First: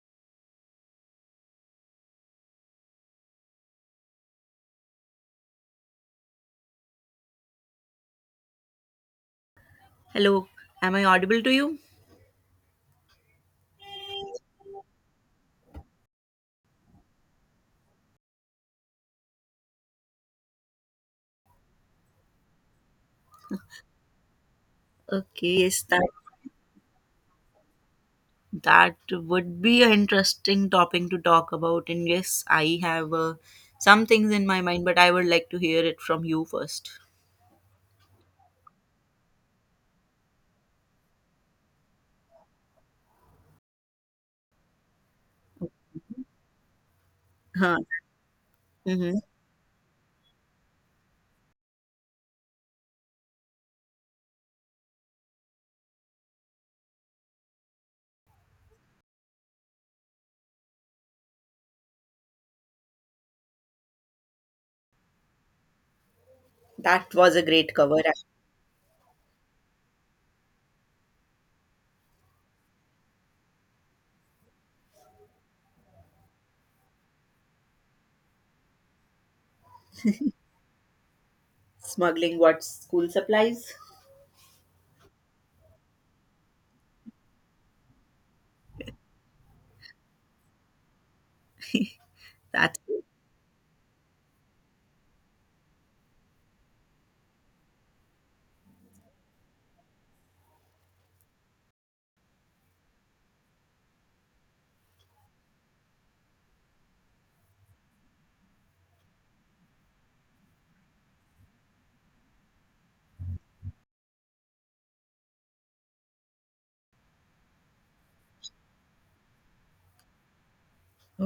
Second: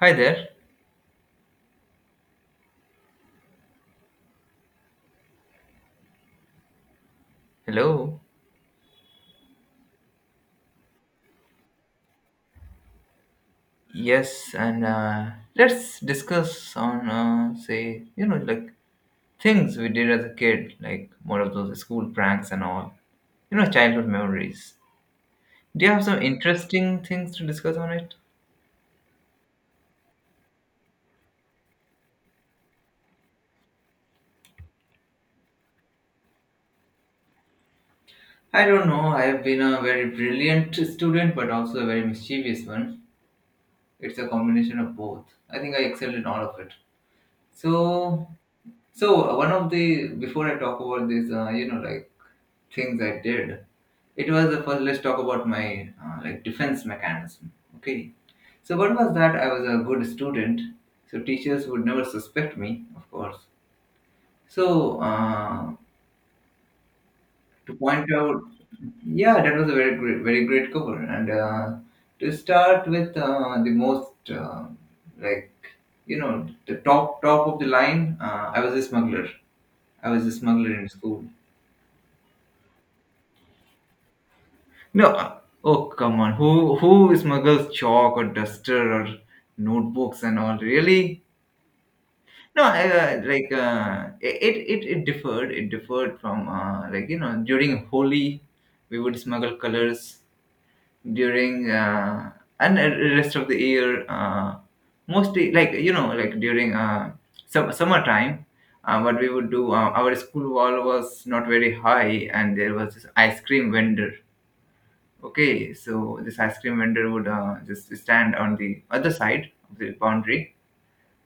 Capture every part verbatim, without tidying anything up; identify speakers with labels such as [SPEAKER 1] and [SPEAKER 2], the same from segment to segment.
[SPEAKER 1] Hi there. Hello.
[SPEAKER 2] Hello, am I audible to you?
[SPEAKER 1] Yes, and uh, let's discuss on uh, say you know like things we did as a kid, like more of those school pranks and all. You know, childhood memories.
[SPEAKER 2] Okay, yes,
[SPEAKER 1] Do you have
[SPEAKER 2] that
[SPEAKER 1] some interesting things to discuss on it?
[SPEAKER 2] that would be an interesting topic to talk about. And yes, I have uh, some things in my mind, but I would like to hear it from you first.
[SPEAKER 1] I don't know. I've been a very brilliant student, but also a very mischievous one. It's a combination of both. I think I excelled in all of it.
[SPEAKER 2] Huh.
[SPEAKER 1] So,
[SPEAKER 2] Mm-hmm.
[SPEAKER 1] so uh, one of the before I talk about this, uh, you know, like things I did, it was the first. Let's talk about my uh, like defense mechanism. Okay. So what was that? I was a good student, so teachers would never suspect me, of course. So uh,
[SPEAKER 2] That was a great
[SPEAKER 1] to
[SPEAKER 2] cover.
[SPEAKER 1] point out, yeah, that was a very great, very great cover. And uh, to start with uh, the most uh, like you know the top top of the line, uh, I was a smuggler. I was a smuggler in school.
[SPEAKER 2] Smuggling what school supplies?
[SPEAKER 1] No, uh, oh come on, who who smuggles chalk or duster or notebooks and all? Really? No,
[SPEAKER 2] That's it.
[SPEAKER 1] uh, like uh, it, it it differed. It differed from uh, like you know during Holi, we would smuggle colors during uh, and the rest of the year. Uh, mostly like you know like during uh, sum- summertime. uh, what we would do, uh, our school wall was not very high, and there was this ice cream vendor. Okay, so this ice cream vendor would uh, just stand on the other side of the boundary,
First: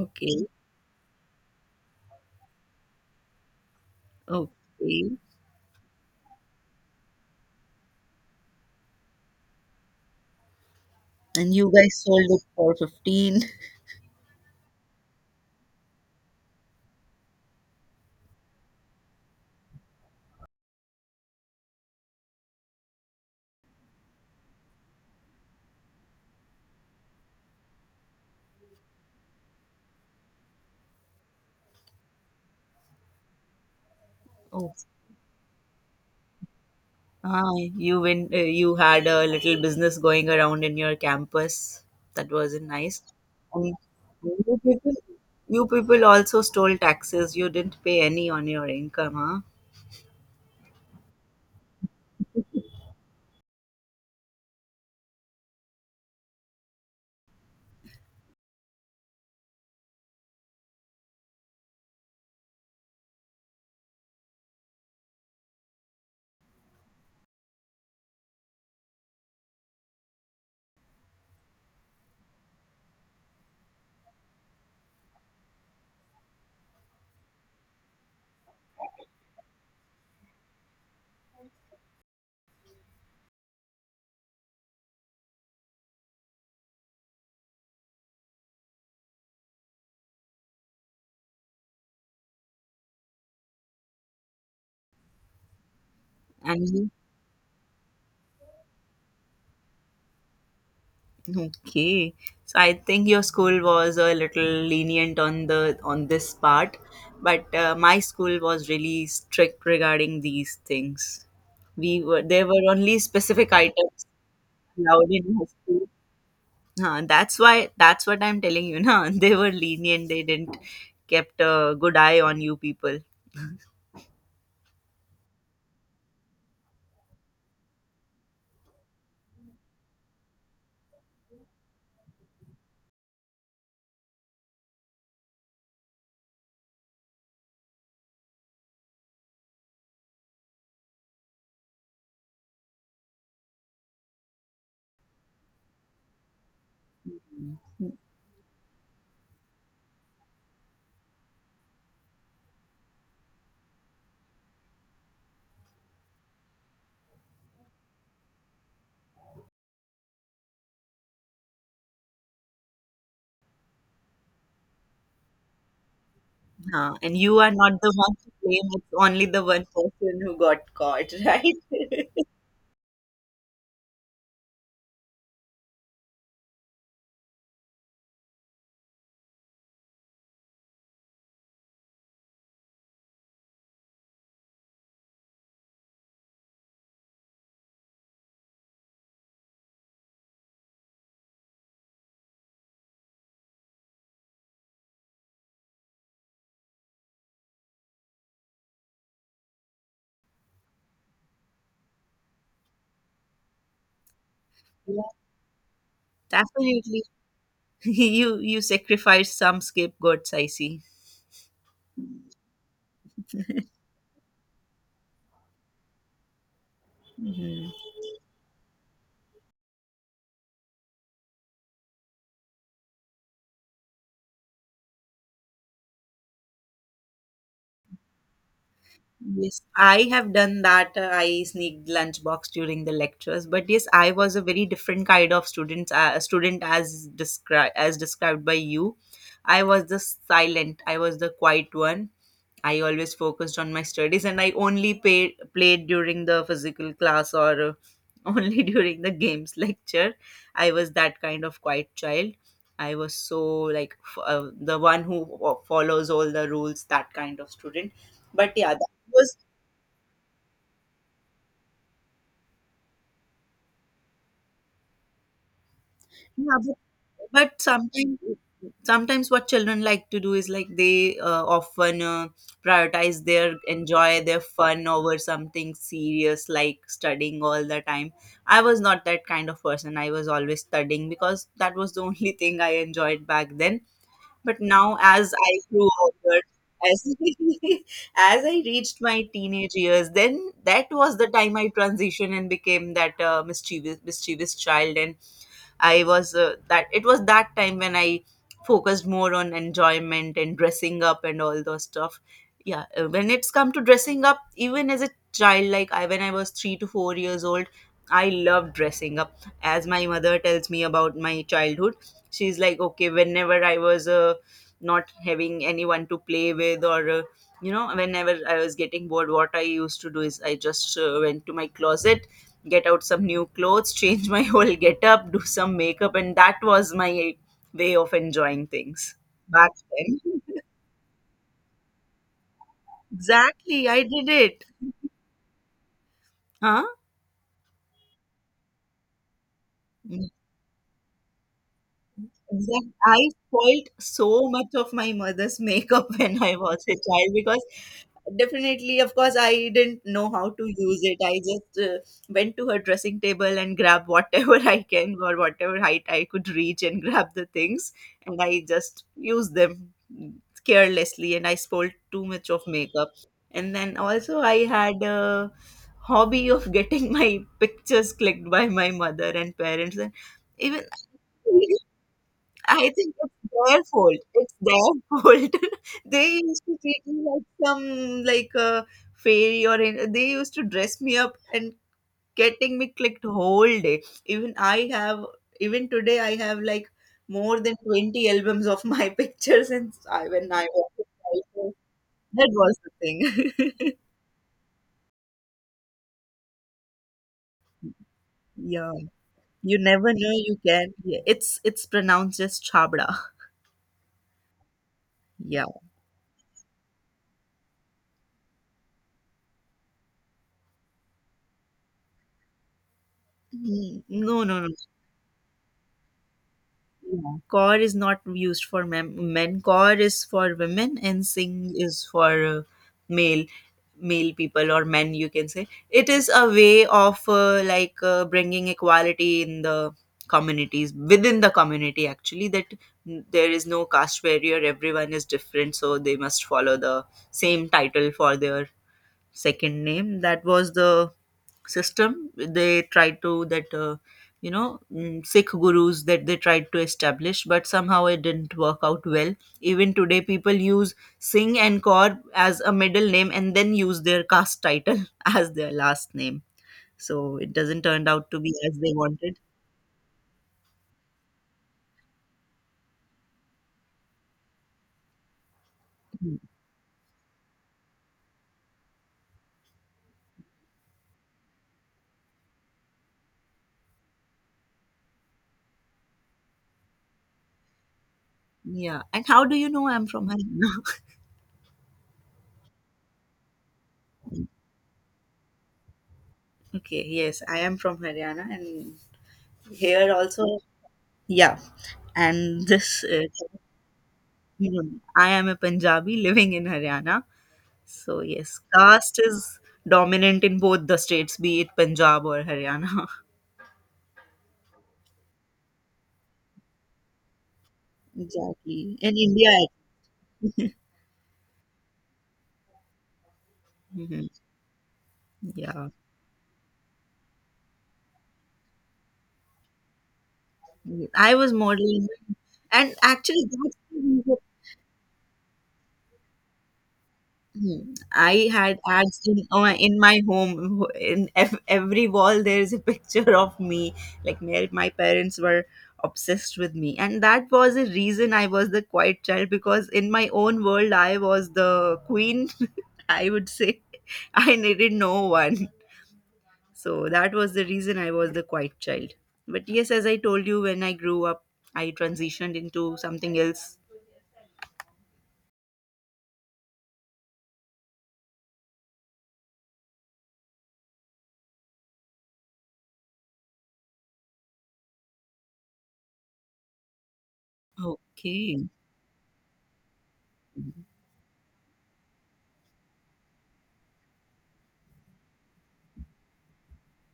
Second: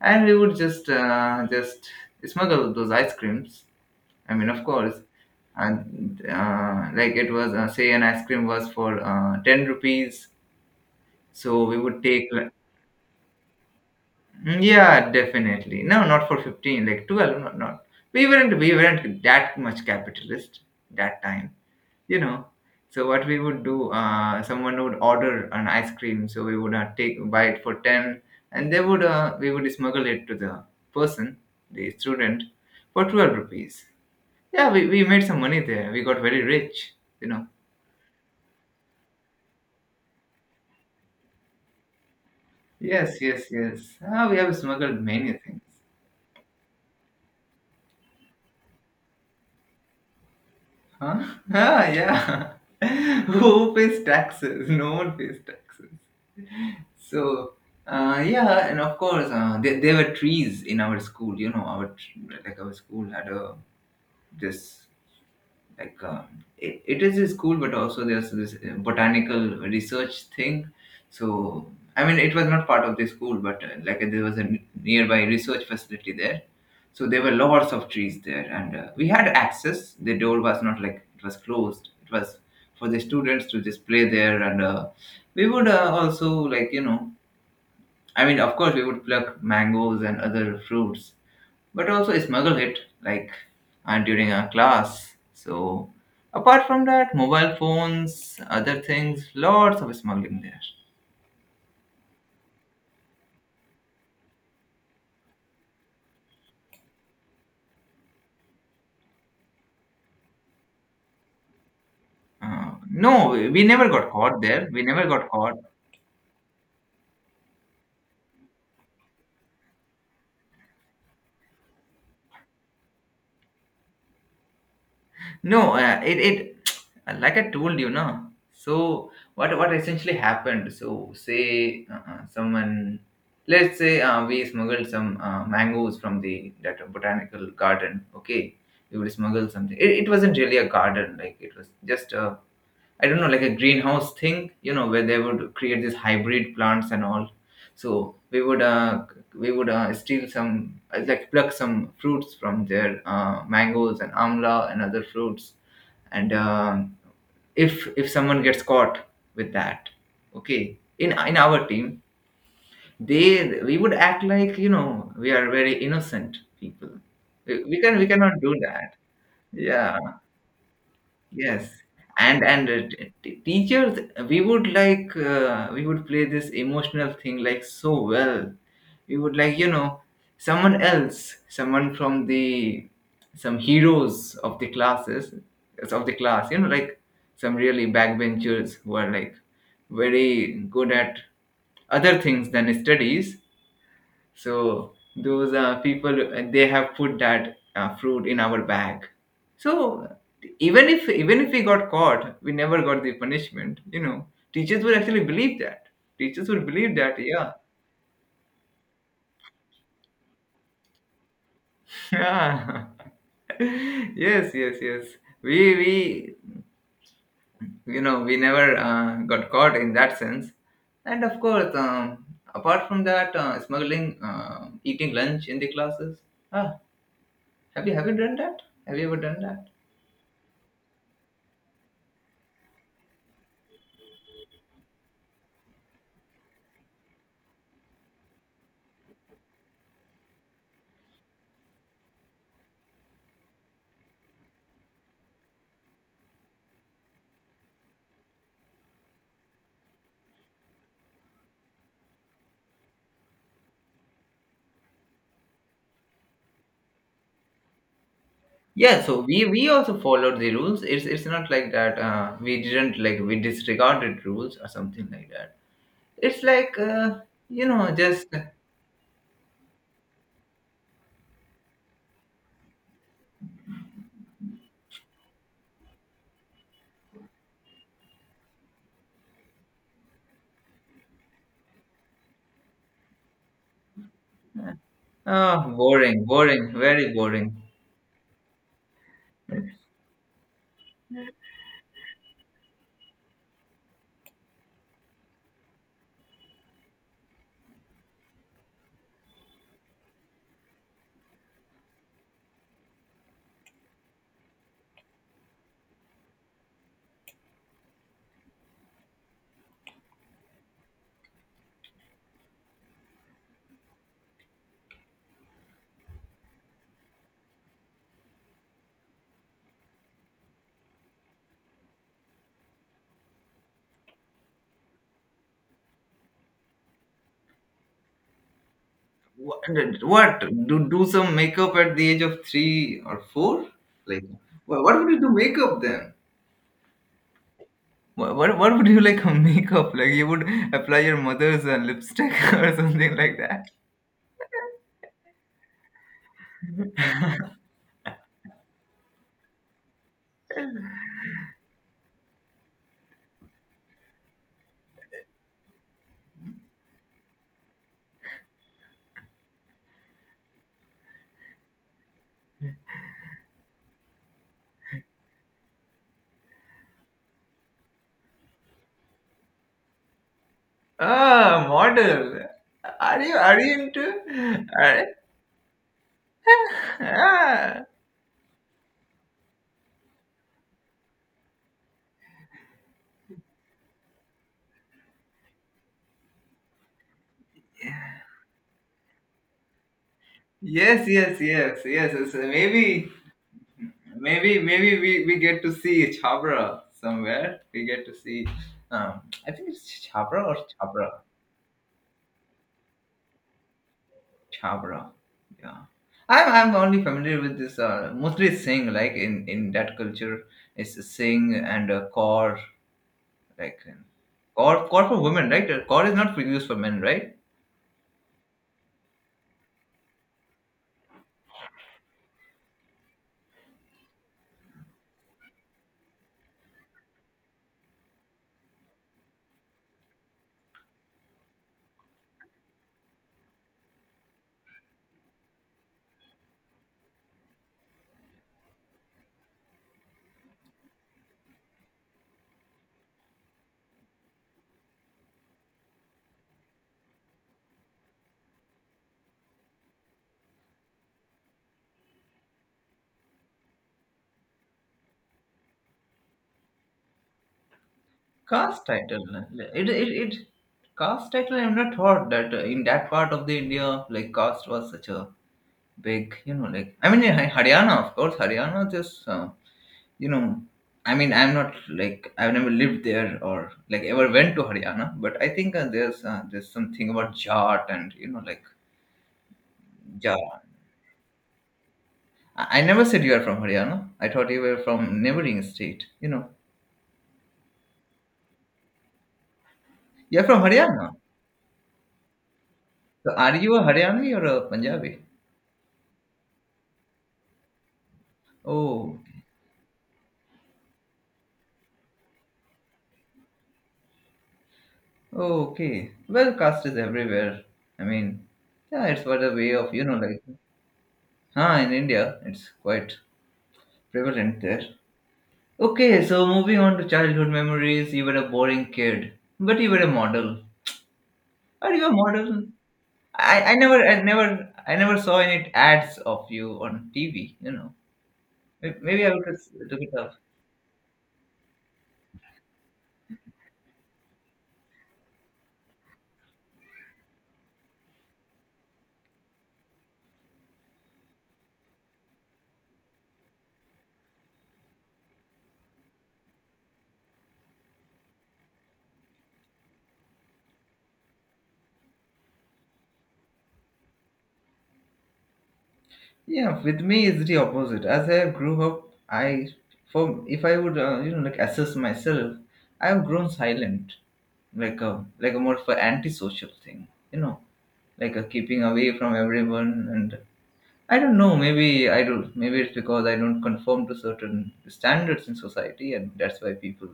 [SPEAKER 1] and we would just uh, just smuggle those ice creams. I mean, of course,
[SPEAKER 2] Okay.
[SPEAKER 1] and uh, like it was, uh, say an ice cream was for uh, ten rupees,
[SPEAKER 2] And
[SPEAKER 1] so
[SPEAKER 2] you
[SPEAKER 1] we would
[SPEAKER 2] guys sold
[SPEAKER 1] take
[SPEAKER 2] it
[SPEAKER 1] like,
[SPEAKER 2] for fifteen.
[SPEAKER 1] Mm, yeah, definitely no, not for fifteen, like twelve, not not. We weren't we weren't that much capitalist that time. you know so what we would do, uh, someone would order an ice cream, so we would uh, take buy it for ten, and they would uh, we would smuggle it to the person, the student, for twelve rupees. Yeah,
[SPEAKER 2] Oh.
[SPEAKER 1] we, we made some money there. We got very rich you know
[SPEAKER 2] Ah, you went, uh, you had a little business going around in your campus. That wasn't nice.
[SPEAKER 1] yes, yes,
[SPEAKER 2] And
[SPEAKER 1] yes. ah, we have
[SPEAKER 2] you people,
[SPEAKER 1] smuggled many things.
[SPEAKER 2] you people also stole taxes. You didn't pay any on your income, huh?
[SPEAKER 1] Huh. ah, yeah. Who pays taxes? No one pays taxes. So, uh, yeah, and of course, uh, there, there were trees in our school. You know, our tr- like our school had a this like, um, it, it is a school, but also there's this uh, botanical research thing. So, I mean, it was not part of the school, but uh, like there was a n- nearby research facility there. So there were lots of trees there, and uh, we had access. The door was not like it was closed. It was for the students to just play there, and uh, we would uh, also, like, you know I mean, of course, we would pluck mangoes and other fruits, but also smuggle it, like, uh, during our class. So, apart from
[SPEAKER 2] And
[SPEAKER 1] that, mobile phones, other things, lots of smuggling there.
[SPEAKER 2] okay, so I think your school was a little lenient on the on this part, but uh, my school was really strict regarding these things. We were There were
[SPEAKER 1] Uh,
[SPEAKER 2] only
[SPEAKER 1] no, we
[SPEAKER 2] specific
[SPEAKER 1] we never
[SPEAKER 2] items
[SPEAKER 1] got caught there. We never
[SPEAKER 2] allowed
[SPEAKER 1] got
[SPEAKER 2] in my
[SPEAKER 1] caught.
[SPEAKER 2] school. Huh, that's why that's what I'm telling you now. They were lenient. They didn't kept a good eye on you people.
[SPEAKER 1] No, uh, it it like I told you, no. So what what essentially happened? So say, uh, uh, someone, let's say, uh, we smuggled some uh, mangoes from the that botanical garden. Okay, we would smuggle something. It, it wasn't really a garden; like, it was just a I don't know, like a greenhouse thing, you know, where they would create these hybrid plants and all. So we would uh, we would uh, steal some, uh, like, pluck some fruits from their, uh, mangoes and amla and other fruits, and um, if if someone gets caught with that, okay, in in our team, they we would act like, you know we are very innocent people.
[SPEAKER 2] Huh. And you are
[SPEAKER 1] We,
[SPEAKER 2] not
[SPEAKER 1] we
[SPEAKER 2] the
[SPEAKER 1] can we
[SPEAKER 2] one to
[SPEAKER 1] cannot do
[SPEAKER 2] blame. It's
[SPEAKER 1] that.
[SPEAKER 2] only the one
[SPEAKER 1] Yeah,
[SPEAKER 2] person who got caught, right?
[SPEAKER 1] yes, and and uh, t- t- teachers, we would like uh, we would play this emotional thing like so well. We would, like, you know someone else, someone from the some heroes of the classes of the class. You know, like some really backbenchers who are like very good at other things than studies, so those uh, people, uh, they have put that uh, fruit in our bag. So even if even if we got caught, we never got the punishment. You know, teachers would
[SPEAKER 2] Yeah,
[SPEAKER 1] actually believe that. Teachers would believe
[SPEAKER 2] definitely.
[SPEAKER 1] that. Yeah.
[SPEAKER 2] You you sacrificed some scapegoats, I see.
[SPEAKER 1] Yeah. Yes, yes, yes. We we
[SPEAKER 2] Mhm.
[SPEAKER 1] you know we never uh, got caught in that sense. And of course, um, apart from that, uh, smuggling, uh, eating lunch in the classes. Ah, have you have you done that? Have you ever done
[SPEAKER 2] Yes,
[SPEAKER 1] that?
[SPEAKER 2] I have done that. Uh, I sneaked lunchbox during the lectures, but yes, I was a very different kind of student. Uh, student as described as described by you, I was the silent. I was the quiet one. I always focused on my studies, and I only paid, played during the physical class or uh, Only during the games lecture. I was that kind of quiet child. I was so like f- uh, the one who fo- follows all the rules, that kind of student. But yeah, that
[SPEAKER 1] Yeah, so
[SPEAKER 2] was.
[SPEAKER 1] we we also followed the rules. It's it's not like that. Uh, we didn't, like, we disregarded rules or something like that. It's
[SPEAKER 2] Yeah, but,
[SPEAKER 1] like, uh,
[SPEAKER 2] but
[SPEAKER 1] you know
[SPEAKER 2] sometimes,
[SPEAKER 1] just,
[SPEAKER 2] sometimes what children like to do is like they uh, often uh, prioritize their enjoy their fun over something serious like studying all the time. I was not that kind of person. I was always studying because that was the only thing I enjoyed back then. But now, as I
[SPEAKER 1] uh,
[SPEAKER 2] grew
[SPEAKER 1] boring,
[SPEAKER 2] older,
[SPEAKER 1] boring, very
[SPEAKER 2] as
[SPEAKER 1] boring.
[SPEAKER 2] as I reached my teenage years, then that was the time I transitioned and became that uh, mischievous mischievous child. And I was uh, that it was that time when I focused more on enjoyment and dressing up and all those stuff. Yeah, uh, when it's come to dressing up, even as a child, like I when I was three to four years old, I loved dressing up. As my mother tells me about my childhood, she's like, okay, whenever I was uh, not having anyone to play with or uh, you know whenever I was getting bored, what I used to do is I just uh, went to my closet, get out some new clothes, change my whole get up, do some makeup, and that was my way of enjoying things
[SPEAKER 1] What,
[SPEAKER 2] back
[SPEAKER 1] what
[SPEAKER 2] then.
[SPEAKER 1] do do some makeup at the age of three or four?
[SPEAKER 2] Exactly, I
[SPEAKER 1] Like,
[SPEAKER 2] did it.
[SPEAKER 1] wha- what would you do makeup then?
[SPEAKER 2] Huh?
[SPEAKER 1] What what, what would you, like, makeup? Like, you would apply your mother's uh, lipstick or
[SPEAKER 2] Exact.
[SPEAKER 1] something
[SPEAKER 2] I
[SPEAKER 1] like that.
[SPEAKER 2] spoilt so much of my mother's makeup when I was a child because definitely, of course, I didn't know how to use it. I just uh, went to her dressing table and grabbed whatever I can, or whatever height I could reach and grab the things, and I just used them carelessly. And I spoiled too much of makeup. And then also, I had a hobby of getting my pictures clicked by my mother and parents, and even
[SPEAKER 1] Ah, model.
[SPEAKER 2] I think
[SPEAKER 1] Are you
[SPEAKER 2] it's
[SPEAKER 1] are you
[SPEAKER 2] their
[SPEAKER 1] into?
[SPEAKER 2] fault. It's their
[SPEAKER 1] Are,
[SPEAKER 2] fault. They used to treat me like
[SPEAKER 1] Ah,
[SPEAKER 2] some like a fairy or an- they used to dress me up and getting me clicked whole day. Even I have even today I have like more than twenty albums of my pictures and I when I was a
[SPEAKER 1] yes, yes,
[SPEAKER 2] child. So
[SPEAKER 1] yes, yes, yes.
[SPEAKER 2] that was the
[SPEAKER 1] Maybe,
[SPEAKER 2] thing.
[SPEAKER 1] maybe, maybe we, we get to see Chabra somewhere. We get to see,
[SPEAKER 2] Yeah.
[SPEAKER 1] um, I think
[SPEAKER 2] You
[SPEAKER 1] it's
[SPEAKER 2] never know
[SPEAKER 1] Chabra or
[SPEAKER 2] you can.
[SPEAKER 1] Chabra.
[SPEAKER 2] Yeah. It's it's pronounced as chabda.
[SPEAKER 1] Chabra,
[SPEAKER 2] Yeah.
[SPEAKER 1] yeah. I'm, I'm only familiar with this, uh, mostly Singh, like, in, in that culture, it's Singh and, uh, Kaur, like,
[SPEAKER 2] Mm. No, no, no.
[SPEAKER 1] Kaur, Kaur for women, right? Kaur is not used for men, right?
[SPEAKER 2] Yeah, core is not used for mem- men. Core is for women, and sing is for uh, male male people or men. You can say it is a way of uh, like uh, bringing equality in the communities within the community. Actually, that mm, there is no caste barrier. Everyone is different, so they must follow the same title for their second name. That was the system they tried to that uh, you know mm, sikh gurus that they tried to establish, but somehow it didn't work out well. Even today people use singh and kaur as a middle name and then use their caste title as their last name, so it doesn't turn out to be as
[SPEAKER 1] Caste
[SPEAKER 2] they
[SPEAKER 1] title.
[SPEAKER 2] wanted.
[SPEAKER 1] It, it, it, caste title, I've not thought that, uh, in that part of the India, like caste was such a big,
[SPEAKER 2] Mm.
[SPEAKER 1] you know, like, I mean, in Har- Haryana, of course, Haryana just, uh, you know, I mean, I'm not, like, I've never lived there or like ever went to Haryana, but I think uh, there's uh, there's something about Jat and, you know, like,
[SPEAKER 2] Yeah, and how do you know I'm from
[SPEAKER 1] Jat.
[SPEAKER 2] Haryana?
[SPEAKER 1] I, I never said you are from Haryana. I thought you were from neighboring state, you know.
[SPEAKER 2] Okay, yes, I am from Haryana, and here
[SPEAKER 1] You're
[SPEAKER 2] also,
[SPEAKER 1] from Haryana.
[SPEAKER 2] yeah, and this is.
[SPEAKER 1] So are you a Haryani or a Punjabi?
[SPEAKER 2] I am a Punjabi living in Haryana. So yes, caste
[SPEAKER 1] Oh,
[SPEAKER 2] is dominant in both the states, be it Punjab or Haryana.
[SPEAKER 1] oh, okay. Well, caste is everywhere. I mean,
[SPEAKER 2] Exactly.
[SPEAKER 1] yeah,
[SPEAKER 2] In
[SPEAKER 1] it's what
[SPEAKER 2] India,
[SPEAKER 1] a way of, you know, like, huh, in India, it's quite
[SPEAKER 2] Mhm.
[SPEAKER 1] prevalent there.
[SPEAKER 2] Yeah.
[SPEAKER 1] Okay, so moving on to childhood memories, you were a boring kid, but you were a model.
[SPEAKER 2] I was
[SPEAKER 1] Are you
[SPEAKER 2] modeling,
[SPEAKER 1] a model?
[SPEAKER 2] and actually,
[SPEAKER 1] I, I
[SPEAKER 2] that's
[SPEAKER 1] never,
[SPEAKER 2] the
[SPEAKER 1] I
[SPEAKER 2] reason.
[SPEAKER 1] never, I never saw any ads of you on T V, you know.
[SPEAKER 2] Hmm. I had
[SPEAKER 1] May-
[SPEAKER 2] ads
[SPEAKER 1] Maybe I would
[SPEAKER 2] in,
[SPEAKER 1] just
[SPEAKER 2] uh, in
[SPEAKER 1] look it
[SPEAKER 2] my
[SPEAKER 1] up.
[SPEAKER 2] home. In ev- every wall, there is a picture of me. Like my, my parents were obsessed with me, and that was the reason I was the quiet child because in my own world, I was the queen. I would say I needed no one, so that was the reason I was the quiet child. But yes, as I told you, when I grew up, I transitioned into something else.
[SPEAKER 1] Yeah, with me it's the opposite. As I grew up, I for if I would, uh, you know like, assess myself, I have grown silent, like a like a more for antisocial thing, you know, like, a
[SPEAKER 2] Okay.
[SPEAKER 1] keeping away from everyone. And I don't know, maybe I do. Maybe it's because I don't conform to certain standards in society, and that's why people,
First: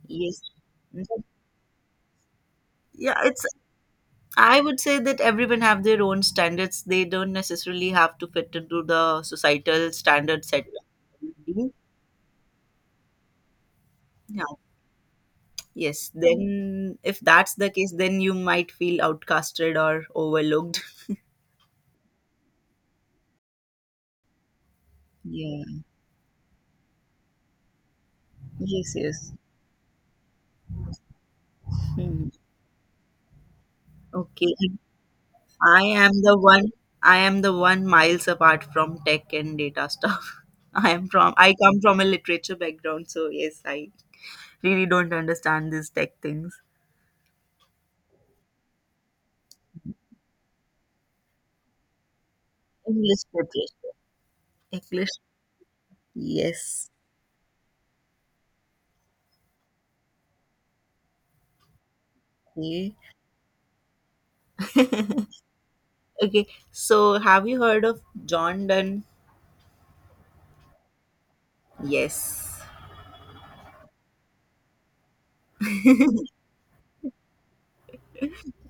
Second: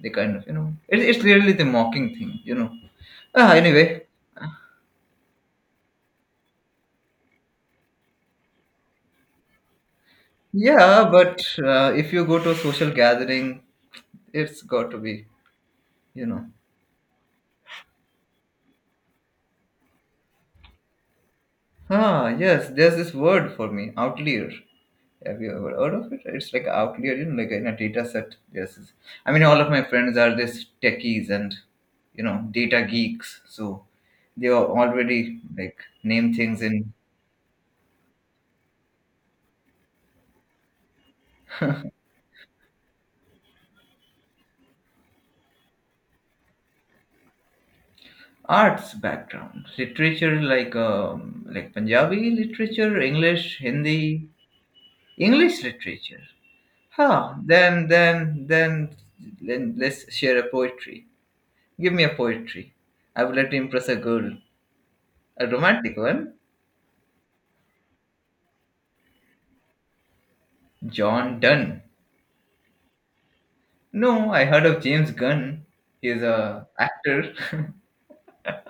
[SPEAKER 1] they kind
[SPEAKER 2] Yes.
[SPEAKER 1] of, you know it, it's really the mocking thing, you know.
[SPEAKER 2] Yeah, it's.
[SPEAKER 1] Ah, anyway,
[SPEAKER 2] I would say that everyone have their own standards. They don't necessarily have to fit into the societal standard set.
[SPEAKER 1] yeah, but
[SPEAKER 2] Yeah.
[SPEAKER 1] uh, if you go to a social gathering, it's got to be
[SPEAKER 2] Yes.
[SPEAKER 1] you know
[SPEAKER 2] Then, if that's the case, then you might feel outcasted or overlooked.
[SPEAKER 1] ah yes there's this word for me, outlier. Have you ever
[SPEAKER 2] Yeah.
[SPEAKER 1] heard of it? It's like outlier, you know like in a data set. Yes, it's-
[SPEAKER 2] Yes.
[SPEAKER 1] I
[SPEAKER 2] Yes.
[SPEAKER 1] mean, all of my friends are this techies and, you
[SPEAKER 2] Hmm.
[SPEAKER 1] know data geeks, so they
[SPEAKER 2] Okay.
[SPEAKER 1] are already,
[SPEAKER 2] I
[SPEAKER 1] like,
[SPEAKER 2] am
[SPEAKER 1] name
[SPEAKER 2] the
[SPEAKER 1] things
[SPEAKER 2] one.
[SPEAKER 1] in
[SPEAKER 2] I am the one miles apart from tech and data stuff. I am from. I come from a literature background, so yes, I really don't understand these tech things.
[SPEAKER 1] arts background literature, like, um, like, Punjabi literature,
[SPEAKER 2] English
[SPEAKER 1] English,
[SPEAKER 2] literature.
[SPEAKER 1] Hindi,
[SPEAKER 2] English.
[SPEAKER 1] English literature.
[SPEAKER 2] Yes.
[SPEAKER 1] Huh. Then then then, then let's share a poetry. Give me a poetry.
[SPEAKER 2] Yeah.
[SPEAKER 1] I would like to impress a girl. A romantic one?
[SPEAKER 2] Okay. So, have you heard of John Donne?
[SPEAKER 1] John Donne.
[SPEAKER 2] Yes.
[SPEAKER 1] No, I heard of James Gunn. He's a actor.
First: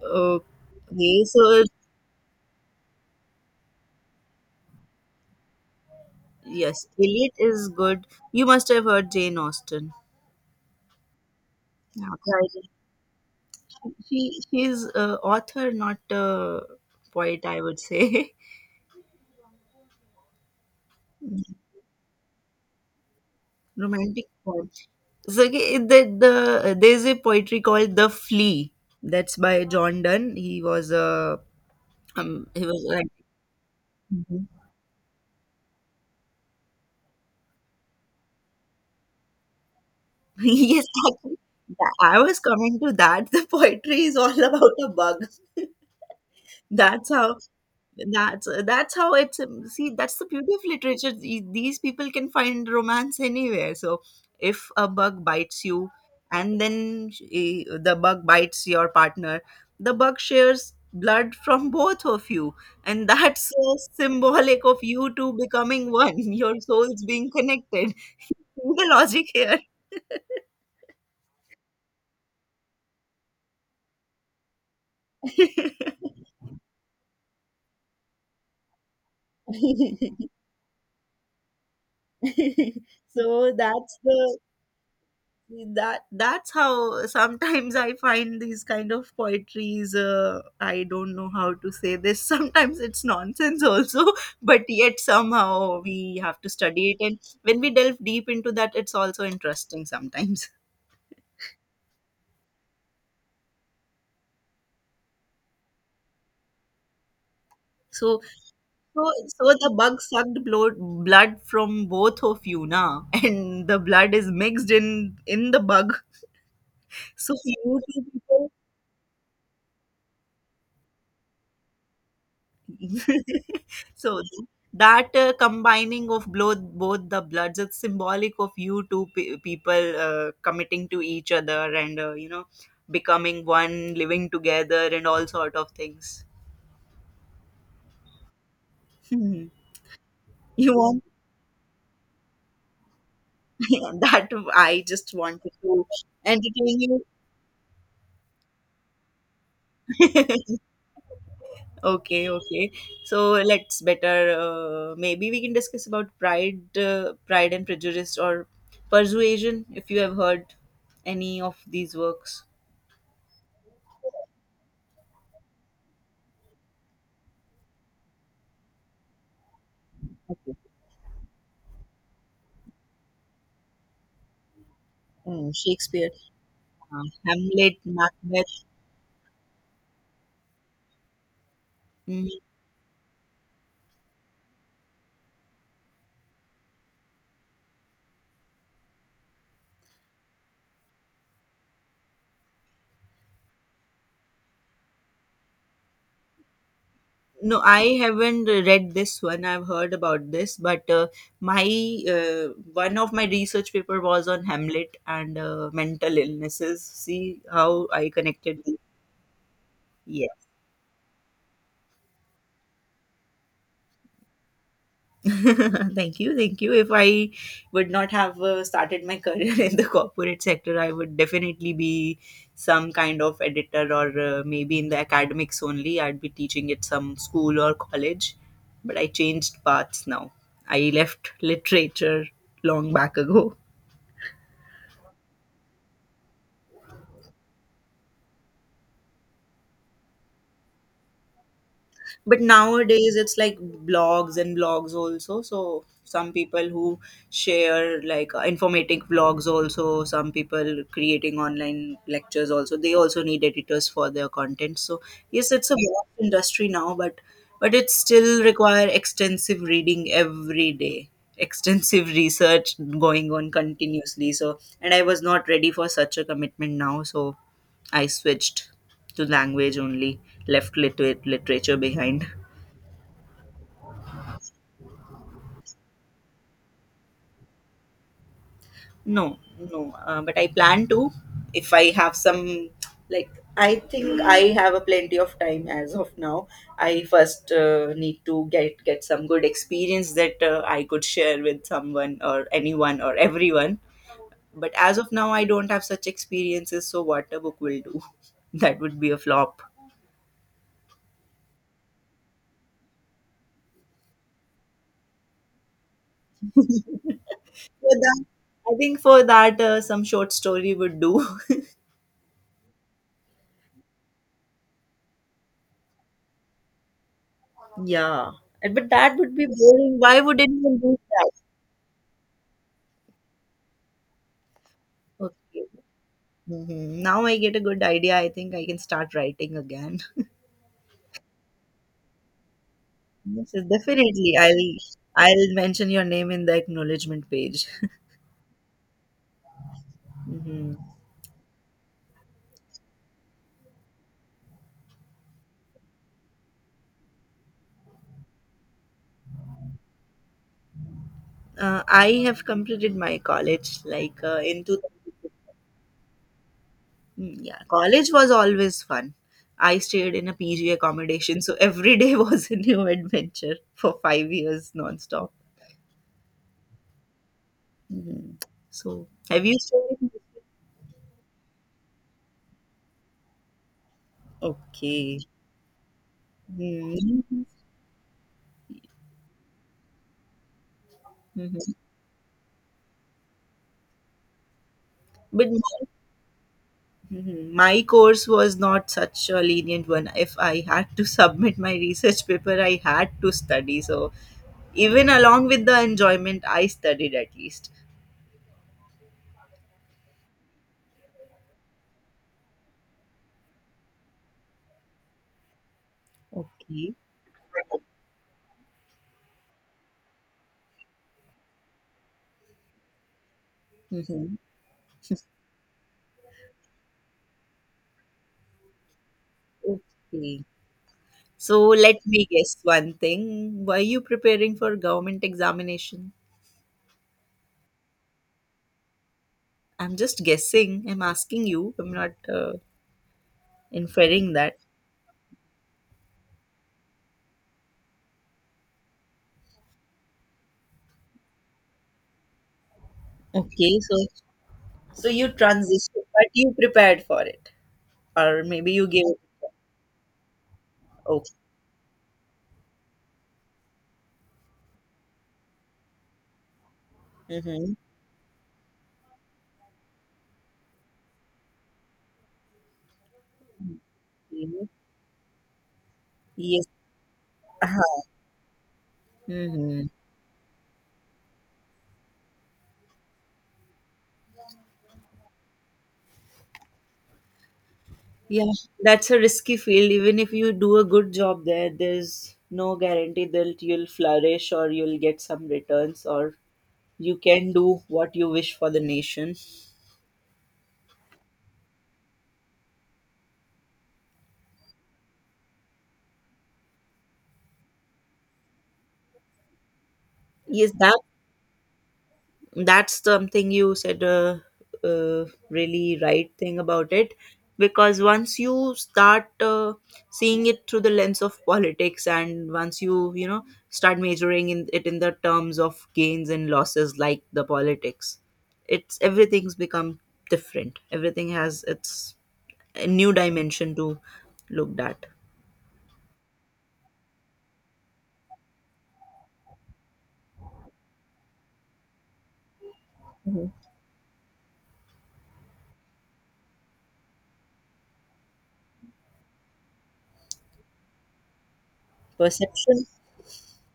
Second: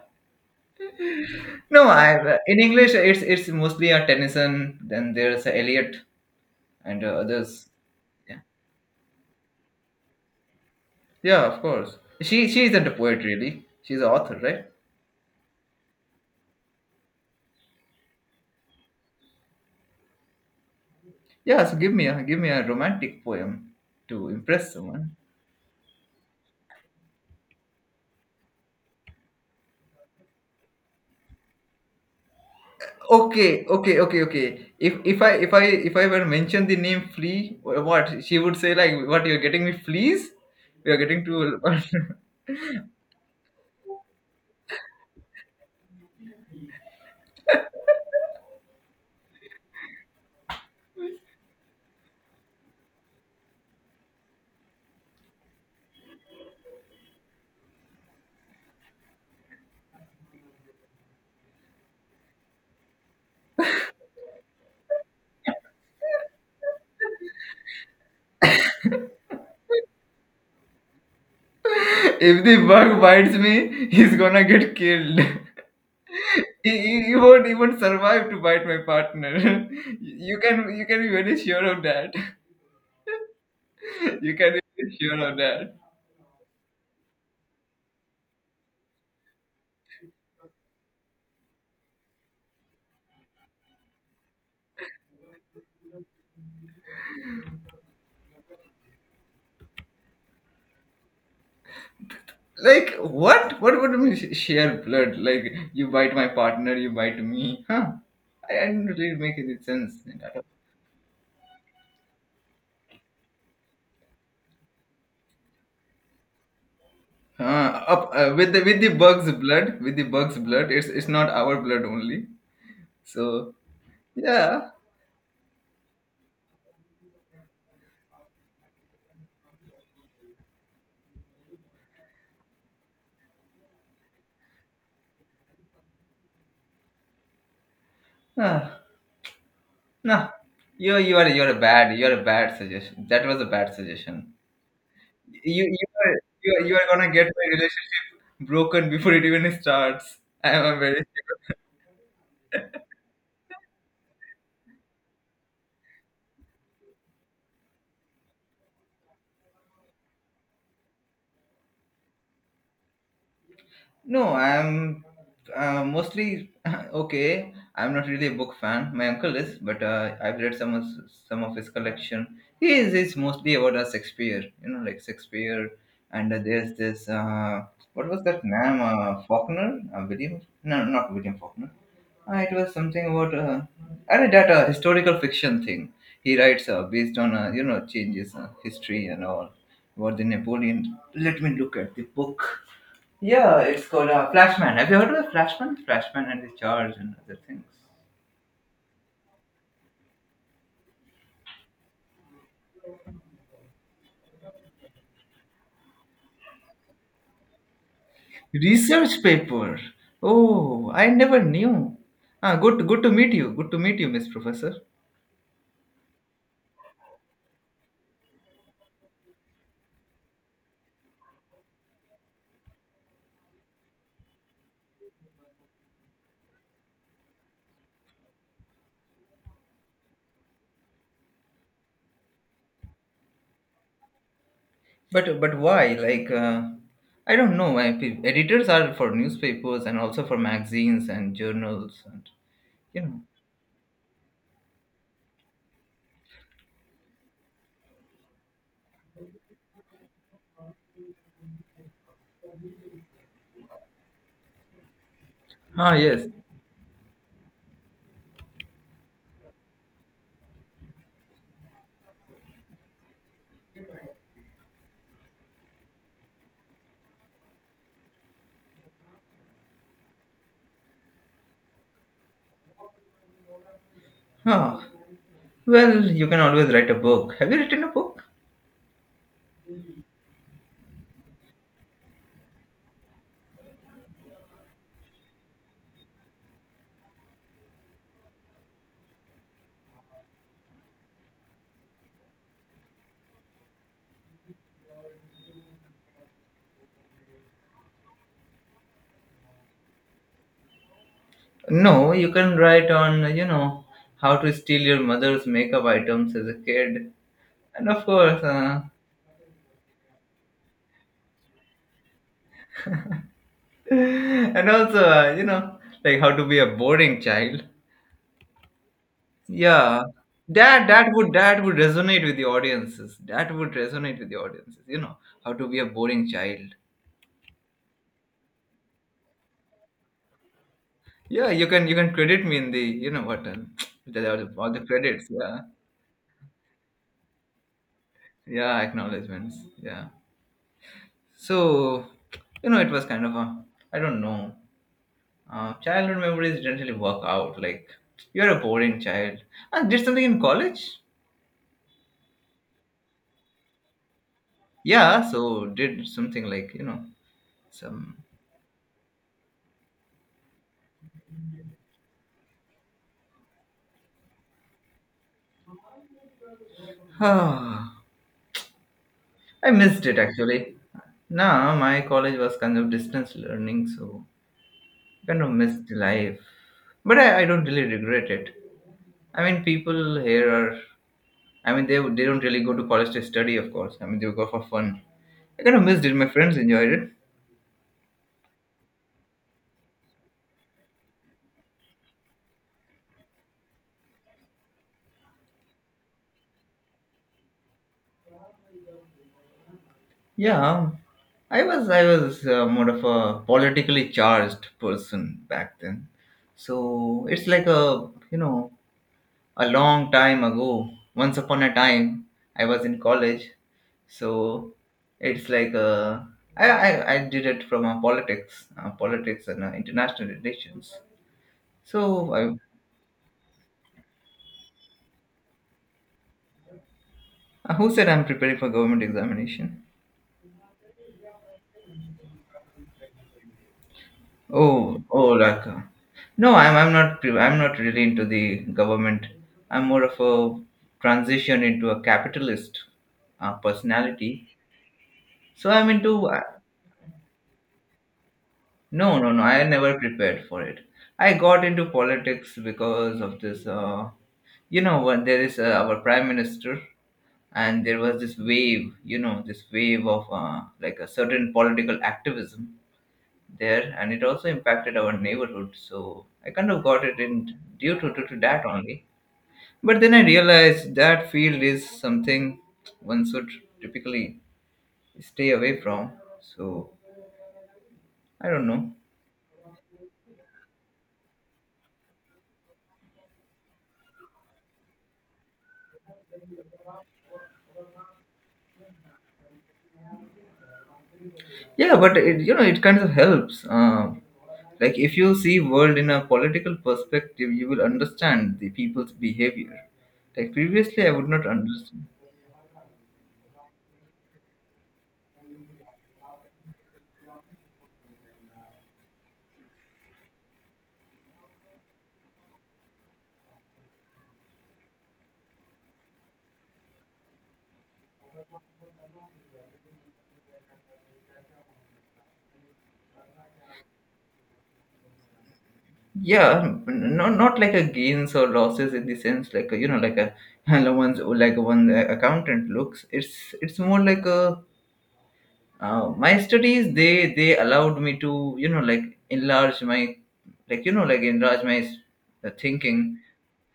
[SPEAKER 2] Okay. So,
[SPEAKER 1] No, I in English, it's it's mostly a Tennyson. Then there's a Eliot
[SPEAKER 2] yes,
[SPEAKER 1] and, uh,
[SPEAKER 2] Elliot is
[SPEAKER 1] others.
[SPEAKER 2] good.
[SPEAKER 1] Yeah,
[SPEAKER 2] You must have heard Jane Austen.
[SPEAKER 1] yeah, of course.
[SPEAKER 2] Yeah,
[SPEAKER 1] She
[SPEAKER 2] right.
[SPEAKER 1] she isn't a poet really. She's an author,
[SPEAKER 2] She
[SPEAKER 1] right?
[SPEAKER 2] she's a author, not a poet, I would say.
[SPEAKER 1] Yeah, so give me a give me a romantic poem
[SPEAKER 2] Romantic
[SPEAKER 1] to
[SPEAKER 2] poem.
[SPEAKER 1] impress someone.
[SPEAKER 2] So okay, the, the there's a poetry called The Flea. That's by John Donne. He was a um, he was
[SPEAKER 1] Okay, okay, okay, okay.
[SPEAKER 2] like.
[SPEAKER 1] If if I if I if I were mention the name flea, wh- what she would say, like, "What, you're getting me fleas?
[SPEAKER 2] Yes,
[SPEAKER 1] You're getting
[SPEAKER 2] actually,
[SPEAKER 1] to—"
[SPEAKER 2] tha- I was coming to that. The poetry is all about a bug. that's how that's that's how it's, see, that's the beauty of literature. The- these people can find romance anywhere. So if a bug bites you and then eh, the bug bites your partner, the bug shares blood from both of you, and that's uh, symbolic of you two becoming one, your souls being connected. The logic
[SPEAKER 1] If the bug bites me, he's gonna get killed. he, he, he won't even survive to bite my partner.
[SPEAKER 2] here.
[SPEAKER 1] you can you can be very sure of that.
[SPEAKER 2] So that's
[SPEAKER 1] You
[SPEAKER 2] the
[SPEAKER 1] can be very sure of that.
[SPEAKER 2] that, that's how sometimes I find these kind of poetries. uh, I don't know how to say this. Sometimes it's nonsense also, but yet somehow we have to study it, and when we delve deep into that, it's also interesting sometimes.
[SPEAKER 1] Like what? What would mean sh- share blood? Like, you bite my partner, you bite me, huh?
[SPEAKER 2] so
[SPEAKER 1] I, I didn't
[SPEAKER 2] so
[SPEAKER 1] really make
[SPEAKER 2] so
[SPEAKER 1] any
[SPEAKER 2] the bug
[SPEAKER 1] sense in
[SPEAKER 2] sucked
[SPEAKER 1] that.
[SPEAKER 2] blood blood from both of you na. And the blood is mixed in in the bug, so you
[SPEAKER 1] Uh,
[SPEAKER 2] two
[SPEAKER 1] up, uh,
[SPEAKER 2] people.
[SPEAKER 1] with the with the bug's blood, with the bug's blood, it's it's not our blood only. So
[SPEAKER 2] So
[SPEAKER 1] yeah,
[SPEAKER 2] that uh, combining of both both the bloods, it's symbolic of you two pe- people uh, committing to each other and uh, you know becoming one, living together, and all sort of things.
[SPEAKER 1] uh,
[SPEAKER 2] Hmm.
[SPEAKER 1] nah,
[SPEAKER 2] You
[SPEAKER 1] you
[SPEAKER 2] want
[SPEAKER 1] you are you're a bad you're a bad suggestion. That was a bad
[SPEAKER 2] that?
[SPEAKER 1] suggestion.
[SPEAKER 2] I just wanted
[SPEAKER 1] You you
[SPEAKER 2] to
[SPEAKER 1] are you are, you are
[SPEAKER 2] entertain
[SPEAKER 1] gonna get my relationship broken before it even starts.
[SPEAKER 2] you.
[SPEAKER 1] I am very
[SPEAKER 2] Okay, okay. So let's better uh, maybe we can discuss about Pride, uh, Pride and Prejudice or Persuasion, if you have heard any of these works.
[SPEAKER 1] No, I'm, uh, mostly okay. I'm not really a book fan. My uncle is, but uh, I've read
[SPEAKER 2] Okay.
[SPEAKER 1] some of some of his collection. He is he's mostly about uh, Shakespeare, you know, like
[SPEAKER 2] Mm,
[SPEAKER 1] Shakespeare.
[SPEAKER 2] Shakespeare.
[SPEAKER 1] And uh, there's
[SPEAKER 2] Uh,
[SPEAKER 1] this uh,
[SPEAKER 2] Hamlet,
[SPEAKER 1] what was that
[SPEAKER 2] Macbeth.
[SPEAKER 1] name? Uh, Faulkner, uh, William? No, not William Faulkner.
[SPEAKER 2] Mm.
[SPEAKER 1] Uh, it was something about uh, I read that uh, historical fiction thing. He writes uh, based on uh, you know changes uh, history and all about the Napoleon. Let me look at the book. Yeah, it's called uh, Flashman. Have you heard of the Flashman? Flashman and the Charge and other
[SPEAKER 2] No,
[SPEAKER 1] things.
[SPEAKER 2] I haven't read this one. I've heard about this, but uh, my uh, one of my research paper was on Hamlet and uh, mental illnesses. See how I connected
[SPEAKER 1] Research paper.
[SPEAKER 2] them.
[SPEAKER 1] Oh, I never knew. Ah, good, good to meet you. Good to meet you, Miss Professor.
[SPEAKER 2] Thank you, thank you. If I would not have uh, started my career in the corporate sector, I would definitely be some kind of editor or uh, maybe in the academics only, I'd be teaching at some school or college. But I changed paths now. I left literature long back ago.
[SPEAKER 1] But, but why? Like, uh, I don't know. I, pe- editors are for newspapers and also for magazines and journals and
[SPEAKER 2] But
[SPEAKER 1] you
[SPEAKER 2] nowadays
[SPEAKER 1] know.
[SPEAKER 2] it's like blogs and blogs also, so some people who share like uh, informative blogs, also some people creating online lectures, also they also need editors for their content. So yes, it's a
[SPEAKER 1] Ah,
[SPEAKER 2] vast
[SPEAKER 1] yes.
[SPEAKER 2] industry now, but but it still require extensive reading every day, extensive research going on continuously. So and I was not ready for such a commitment now, so I switched to language only, left liter- literature behind.
[SPEAKER 1] Ah, well, you can always write a book. Have you written a book?
[SPEAKER 2] No, no. Uh, but I plan to, if I have some like, I think I have a plenty of time as of now. I first uh, need to get get some good experience that uh, I could share with someone or anyone or everyone. But as of now, I don't have such experiences. So what a book will do. That would be a flop.
[SPEAKER 1] No, you can write on you know how to steal your mother's makeup items as a
[SPEAKER 2] For
[SPEAKER 1] kid and of
[SPEAKER 2] that,
[SPEAKER 1] course
[SPEAKER 2] I
[SPEAKER 1] uh,
[SPEAKER 2] think for that uh, some short story would do.
[SPEAKER 1] and also uh, you know like how to be a boring child.
[SPEAKER 2] yeah, and- but that would be boring.
[SPEAKER 1] Yeah,
[SPEAKER 2] Why would anyone
[SPEAKER 1] that
[SPEAKER 2] do
[SPEAKER 1] that would
[SPEAKER 2] that?
[SPEAKER 1] that would resonate with the audiences, that would resonate with the audiences you know how
[SPEAKER 2] Okay.
[SPEAKER 1] to be a boring child.
[SPEAKER 2] Mhm. Now I get a good idea. I think I can start writing again.
[SPEAKER 1] Yeah, you can you can credit me in the you know what uh,
[SPEAKER 2] So
[SPEAKER 1] there
[SPEAKER 2] definitely,
[SPEAKER 1] are all
[SPEAKER 2] I'll
[SPEAKER 1] the credits.
[SPEAKER 2] I'll
[SPEAKER 1] Yeah,
[SPEAKER 2] mention your name in the acknowledgement page.
[SPEAKER 1] yeah, acknowledgments, yeah.
[SPEAKER 2] Hmm.
[SPEAKER 1] So, you know, it was kind of a, I don't know, uh, childhood memories didn't really work out, like you're a boring child. I did something in college.
[SPEAKER 2] Uh, I have completed my college like uh, in
[SPEAKER 1] Yeah,
[SPEAKER 2] two thousand.
[SPEAKER 1] so did something like, you know,
[SPEAKER 2] Mm, yeah, college
[SPEAKER 1] some.
[SPEAKER 2] was always fun. I stayed in a P G accommodation, so every day was a new adventure for five years nonstop.
[SPEAKER 1] I
[SPEAKER 2] Hmm. So, have you stayed?
[SPEAKER 1] missed
[SPEAKER 2] in-
[SPEAKER 1] it actually. Nah, my college was kind of distance learning, so
[SPEAKER 2] Okay.
[SPEAKER 1] kind of missed life. But I,
[SPEAKER 2] Mm-hmm.
[SPEAKER 1] I don't really regret it. I mean, people here are.
[SPEAKER 2] Mm-hmm.
[SPEAKER 1] I mean, they they don't really go to college to study, of course. I mean, they go for fun.
[SPEAKER 2] But
[SPEAKER 1] I
[SPEAKER 2] my
[SPEAKER 1] kind of missed it. My friends enjoyed it.
[SPEAKER 2] Mhm. My course was not such a lenient one. If I had to submit my research paper, I had to study. So, even along with the enjoyment, I studied at least.
[SPEAKER 1] Yeah, I was I was uh, more of a politically charged person back then,
[SPEAKER 2] Okay.
[SPEAKER 1] so it's like a, you know, a long time ago, once upon a time, I was in college.
[SPEAKER 2] Hmm.
[SPEAKER 1] So it's like uh, I, I, I did it from uh, politics, uh, politics and uh, international
[SPEAKER 2] Okay.
[SPEAKER 1] relations.
[SPEAKER 2] So, let me
[SPEAKER 1] So I,
[SPEAKER 2] guess one thing. Were you preparing for government examination?
[SPEAKER 1] uh, who said I'm preparing for government examination?
[SPEAKER 2] I'm just guessing. I'm asking you. I'm not uh, inferring that.
[SPEAKER 1] Oh, oh, like uh, no, I'm I'm not pre- I'm not really into the government. I'm more of a transition into a capitalist uh,
[SPEAKER 2] Okay. So,
[SPEAKER 1] personality.
[SPEAKER 2] so you
[SPEAKER 1] So I'm
[SPEAKER 2] transitioned,
[SPEAKER 1] into
[SPEAKER 2] but
[SPEAKER 1] uh,
[SPEAKER 2] you prepared for it, or maybe you gave.
[SPEAKER 1] No, no, no. I never prepared for it. I
[SPEAKER 2] Okay.
[SPEAKER 1] got into politics because of this. Uh, you know, when there is uh, our prime minister,
[SPEAKER 2] Mm-hmm.
[SPEAKER 1] and there was this wave. You know, this wave of uh, like a certain political activism there, and it also impacted our neighborhood. So I
[SPEAKER 2] Yes.
[SPEAKER 1] kind of got it in due
[SPEAKER 2] Uh-huh.
[SPEAKER 1] to, to, to that only.
[SPEAKER 2] Hmm.
[SPEAKER 1] But then I realized that field is something one should typically stay away from. So I
[SPEAKER 2] Yeah,
[SPEAKER 1] don't know.
[SPEAKER 2] that's a risky field. Even if you do a good job there, there's no guarantee that you'll flourish or you'll get some returns or you can do what you wish for the nation.
[SPEAKER 1] Yeah, but it, you know, it kind of helps. Um like if you see world in a political perspective, you will understand the people's behavior. Like
[SPEAKER 2] Yes, that
[SPEAKER 1] previously I would not understand.
[SPEAKER 2] that's something you said a, uh, really right thing about it because once you start uh, seeing it through the lens of politics, and once you, you know, start measuring in it in the terms of gains and losses, like the politics, it's everything's become different. Everything has its a new dimension to looked at.
[SPEAKER 1] Yeah, not not like a gains or losses in the sense, like a, you know, like a one's like one accountant looks,
[SPEAKER 2] Mhm.
[SPEAKER 1] it's it's more like a uh, my studies, they they allowed me to, you know, like enlarge my, like, you know, like enlarge my uh,
[SPEAKER 2] Perception.
[SPEAKER 1] thinking.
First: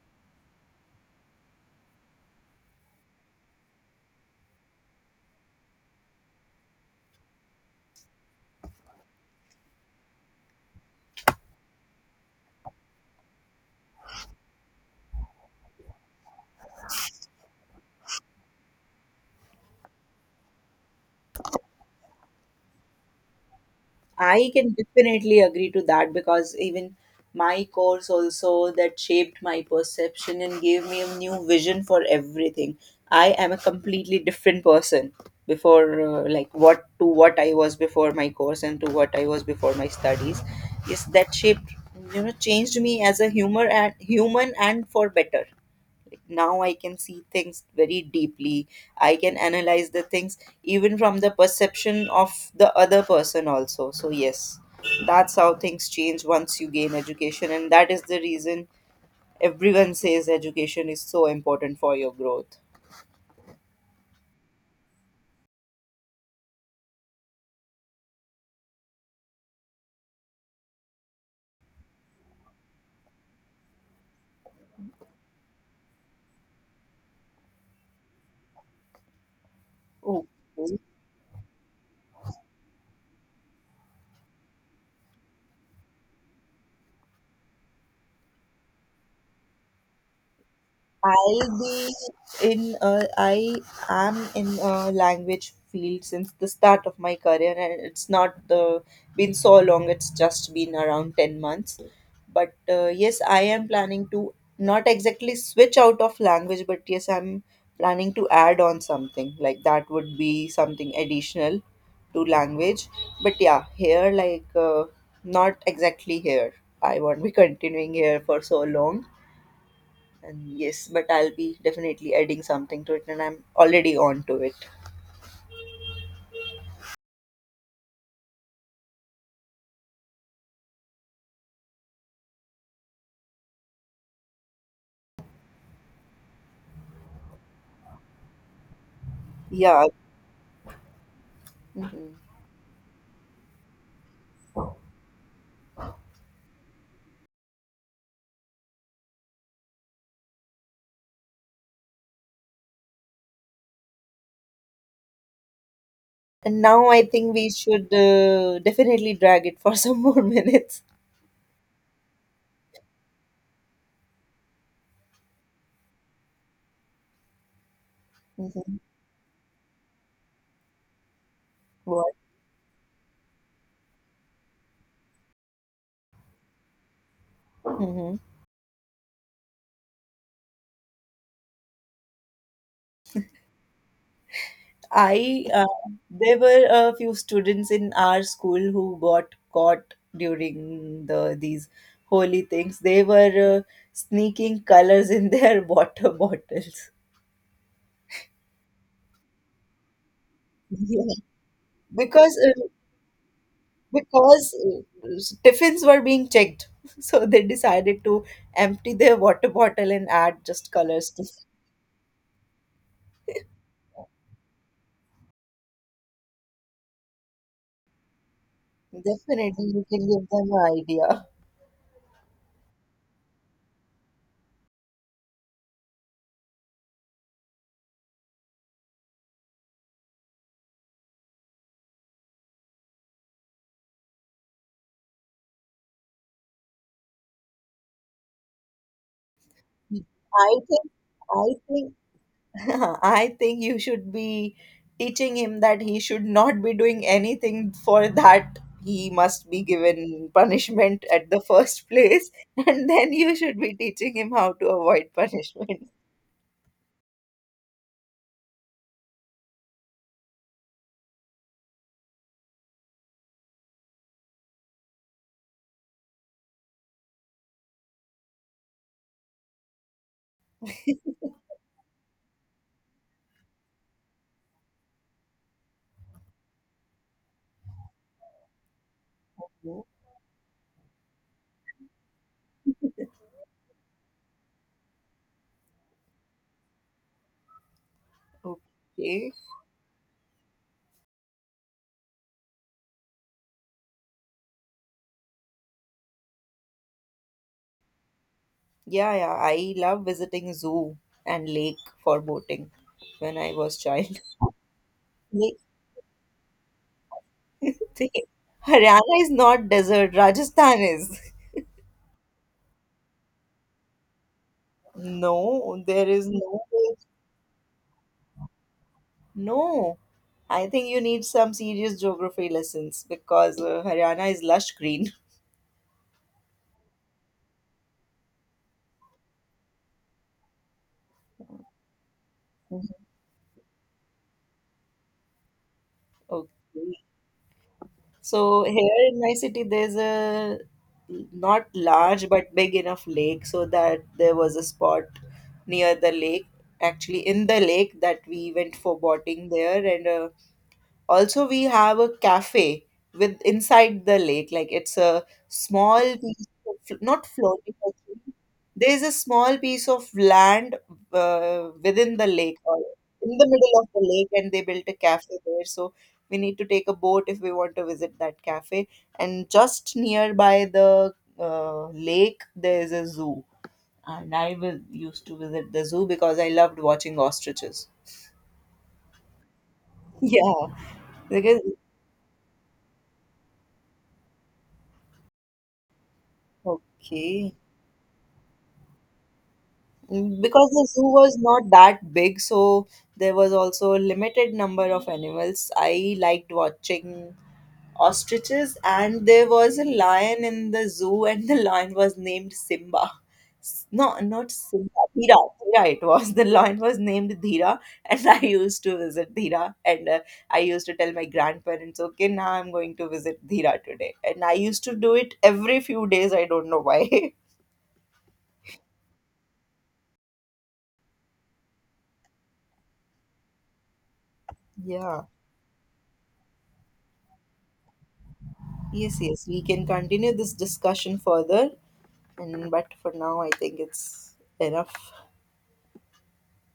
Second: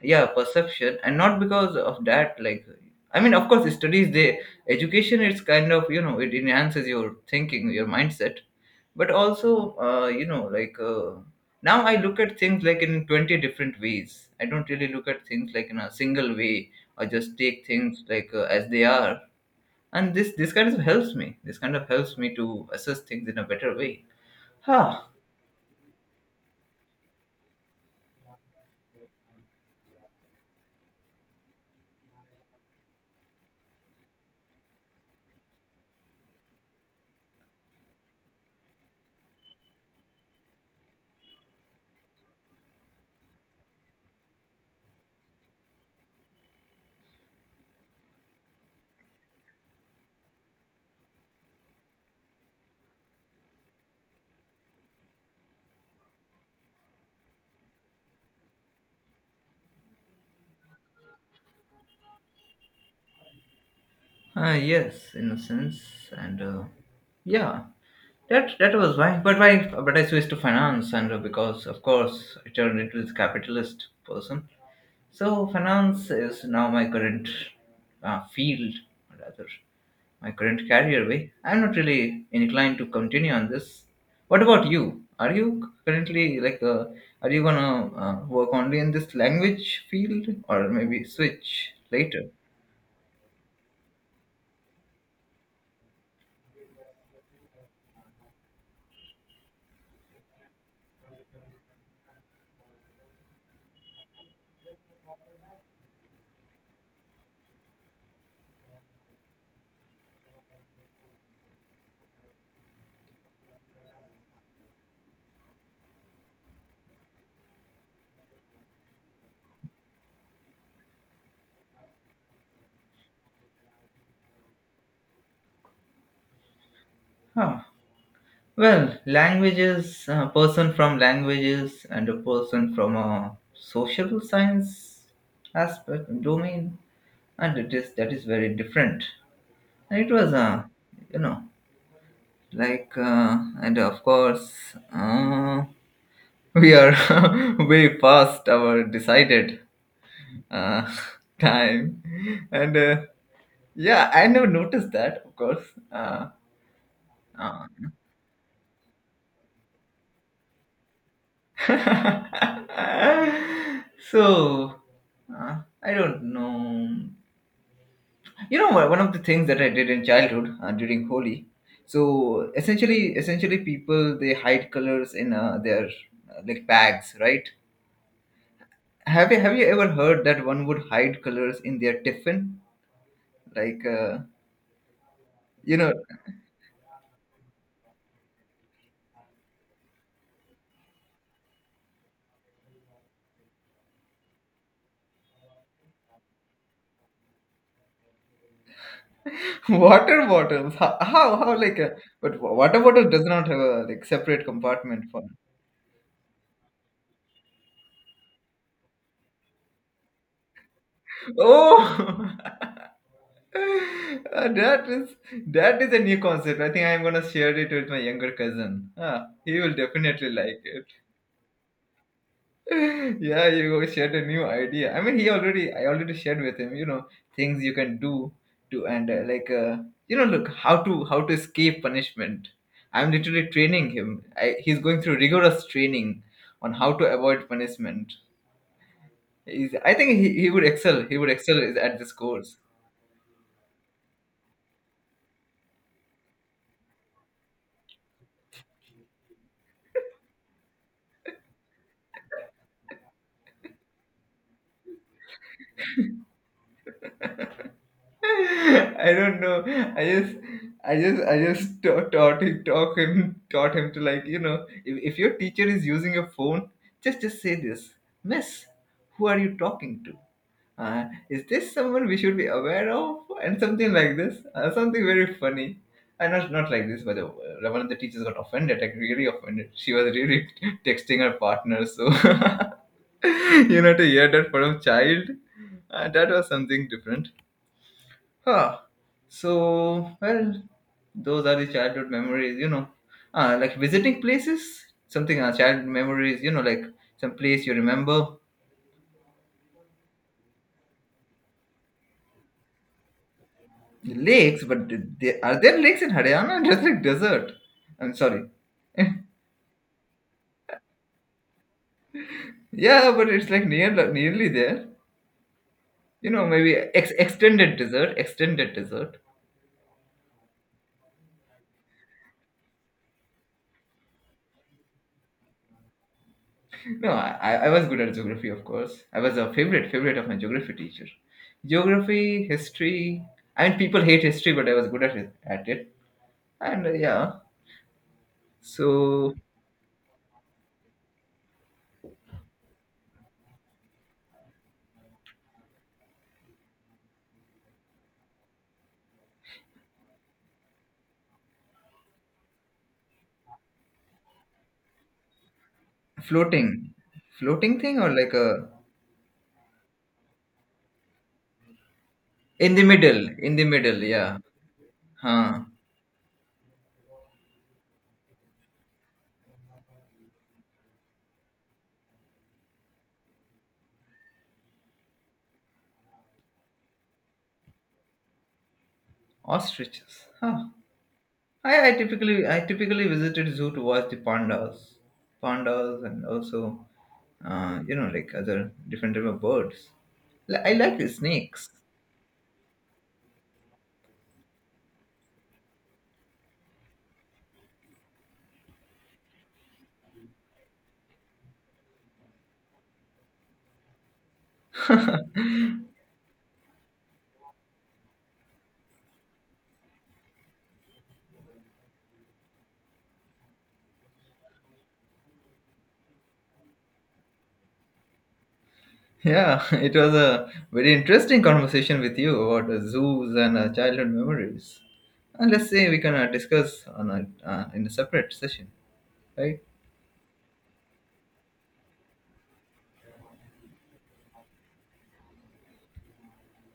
[SPEAKER 1] Yeah, perception, and not because of that. Like, I mean, of course studies, they education, it's kind of, you know, it enhances your thinking, your mindset. But also uh, you know like uh, now I look at things like in twenty different ways. I don't really look at things like in a single way or just take things like uh, as they are. And this this kind of helps me, this kind of helps me to assess things in a better way.
[SPEAKER 2] I can
[SPEAKER 1] Huh.
[SPEAKER 2] definitely agree to that because even my course also that shaped my perception and gave me a new vision for everything. I am a completely different person before uh, like what to what I was before my course and to what I was before my studies. Yes, that shaped, you know, changed me as a humor and human and for better. Now I can see things very deeply. I can analyze the things even from the perception of the other person also. So yes, that's how things change once you gain education, and that is the reason everyone says education is so important for your growth.
[SPEAKER 1] Ah yes, in a sense, and uh, yeah, that that was why. But why? But I switched to finance, and uh, because of course I turned into this capitalist person. So finance is now my current uh, field, or rather
[SPEAKER 2] Oh.
[SPEAKER 1] my current career way. I'm not really inclined to continue on this. What about you? Are you currently like, uh, are you gonna uh, work only in this language field, or maybe
[SPEAKER 2] I'll
[SPEAKER 1] switch
[SPEAKER 2] be
[SPEAKER 1] later?
[SPEAKER 2] in uh, I am in a language field since the start of my career, and it's not the been so long. It's just been around ten months, but uh, yes, I am planning to not exactly switch out of language, but yes, I'm planning to add on something like that would be something additional to language. But yeah, here like uh, not exactly here, I won't be continuing here for so long. And yes, but I'll be definitely adding something to it, and I'm already on to it.
[SPEAKER 1] Huh. Well, languages, a person from languages and a person from a social science aspect domain, and it is that is very different.
[SPEAKER 2] Yeah.
[SPEAKER 1] And it was, uh, you know,
[SPEAKER 2] Mhm.
[SPEAKER 1] like, uh, and of course, uh, we are way past our decided uh, time, and uh, yeah, I never noticed that, of course. Uh,
[SPEAKER 2] And now I think we
[SPEAKER 1] uh,
[SPEAKER 2] should uh, definitely drag it for some more minutes.
[SPEAKER 1] so uh, I don't know, you know
[SPEAKER 2] Mhm.
[SPEAKER 1] what, one of the things that I did in childhood uh, during Holi,
[SPEAKER 2] What?
[SPEAKER 1] so essentially essentially people, they hide colors in uh, their uh, like bags, right?
[SPEAKER 2] Mhm.
[SPEAKER 1] Have you have you ever heard that one would hide colors in their tiffin, like uh,
[SPEAKER 2] I
[SPEAKER 1] you
[SPEAKER 2] uh,
[SPEAKER 1] know
[SPEAKER 2] there were a few students in our school who got caught during the these holy things. They were uh, sneaking colors in their water bottles.
[SPEAKER 1] water bottles? How
[SPEAKER 2] Yeah.
[SPEAKER 1] how, how like a,
[SPEAKER 2] Because
[SPEAKER 1] but wa-
[SPEAKER 2] uh,
[SPEAKER 1] water bottle does not have a like separate
[SPEAKER 2] because
[SPEAKER 1] compartment
[SPEAKER 2] uh,
[SPEAKER 1] for.
[SPEAKER 2] tiffins were being checked. So they decided to empty their water bottle and add just colors to.
[SPEAKER 1] oh. Uh, that is that is a new concept. I think I'm gonna share it with my younger cousin. Ah, he
[SPEAKER 2] Definitely,
[SPEAKER 1] will
[SPEAKER 2] you can give
[SPEAKER 1] definitely
[SPEAKER 2] them
[SPEAKER 1] like
[SPEAKER 2] an
[SPEAKER 1] it.
[SPEAKER 2] idea.
[SPEAKER 1] yeah, you shared a new idea. I mean, he already, I already shared with him. You know, things you can do to, and uh, like uh, you know, look how to how to escape punishment. I'm literally training him. I, he's going through rigorous training on how to avoid punishment. He's, I think he, he
[SPEAKER 2] I
[SPEAKER 1] would
[SPEAKER 2] think,
[SPEAKER 1] excel. He would
[SPEAKER 2] I
[SPEAKER 1] excel
[SPEAKER 2] think,
[SPEAKER 1] at this course.
[SPEAKER 2] I think you should be teaching him that he should not be doing anything for that. He must be given punishment at the first place, and then you should be teaching him how to avoid punishment.
[SPEAKER 1] I don't know. I just, I just, I just ta- taught him, taught him, taught him to like, you know, if, if your teacher is using a phone, just, just say this: Miss, who are you talking to? Uh, is this someone we should be aware of? And something like this, uh, something very funny. And not, not like this, but the, uh, one of the teachers got offended, like really offended. She was really texting her partner, so you know, to hear that from a child, uh, that was something different. Huh.
[SPEAKER 2] Okay.
[SPEAKER 1] So, well, those are the childhood memories, you know. Uh, like visiting places, something uh, childhood memories, you know, like some place you remember.
[SPEAKER 2] Yeah, yeah. I love visiting zoo and lake for boating when I was child.
[SPEAKER 1] Lakes, but did they,
[SPEAKER 2] Lake-
[SPEAKER 1] are there lakes in Haryana? Just like desert.
[SPEAKER 2] See,
[SPEAKER 1] I'm sorry.
[SPEAKER 2] Haryana is not desert. Rajasthan is.
[SPEAKER 1] yeah, but it's like near, nearly there.
[SPEAKER 2] No, there is
[SPEAKER 1] You know,
[SPEAKER 2] no.
[SPEAKER 1] maybe ex- extended desert, extended desert.
[SPEAKER 2] No, I think you need some serious geography lessons because uh, Haryana is lush green.
[SPEAKER 1] No, I, I was good at geography, of course. I was a favorite favorite of my geography teacher. Geography, history. I mean, people hate history, but I was good at it. At it. And uh,
[SPEAKER 2] Okay.
[SPEAKER 1] yeah,
[SPEAKER 2] So here in
[SPEAKER 1] so
[SPEAKER 2] my city, there's a not large but big enough lake, so that there was a spot near the lake, actually in the lake, that we went for boating there, and a also, we have a cafe with inside the lake. Like it's a small piece
[SPEAKER 1] floating,
[SPEAKER 2] of, not floating.
[SPEAKER 1] floating thing or
[SPEAKER 2] Actually,
[SPEAKER 1] like a
[SPEAKER 2] there's a small piece of land uh, within the lake,
[SPEAKER 1] in
[SPEAKER 2] or
[SPEAKER 1] the middle,
[SPEAKER 2] in the
[SPEAKER 1] in the
[SPEAKER 2] middle of
[SPEAKER 1] middle.
[SPEAKER 2] the lake,
[SPEAKER 1] Yeah,
[SPEAKER 2] and they built a cafe
[SPEAKER 1] huh?
[SPEAKER 2] there. So we need to take a boat if we want to visit that cafe. And just nearby the uh, lake, there is a zoo. And I will, used to visit the zoo because I loved watching ostriches.
[SPEAKER 1] Ostriches.
[SPEAKER 2] Yeah,
[SPEAKER 1] Huh.
[SPEAKER 2] because
[SPEAKER 1] I, I typically I typically visited zoo to watch the pandas, pandas, and also
[SPEAKER 2] okay.
[SPEAKER 1] uh, you know like other different type of birds.
[SPEAKER 2] Mm,
[SPEAKER 1] Li-
[SPEAKER 2] because
[SPEAKER 1] I
[SPEAKER 2] the
[SPEAKER 1] like
[SPEAKER 2] zoo
[SPEAKER 1] the
[SPEAKER 2] was
[SPEAKER 1] snakes.
[SPEAKER 2] not that big, so there was also a limited number of animals. I liked watching ostriches, and there was a lion in the zoo, and the lion was named Simba. S- No, not Simba, Dhira. Dhira it was. The lion was named Dhira, and I used to visit Dhira, and uh, I used to tell my grandparents, okay, now I'm going to visit Dhira today. And I used to do it every few days, I don't know why.
[SPEAKER 1] Yeah, it was a very interesting conversation with you about uh, zoos and uh, childhood memories.
[SPEAKER 2] Yeah.
[SPEAKER 1] And let's say we can uh, discuss on a, uh, in a separate session,
[SPEAKER 2] Yes, yes,
[SPEAKER 1] right?
[SPEAKER 2] we can continue this discussion further, and but for now, I think it's enough.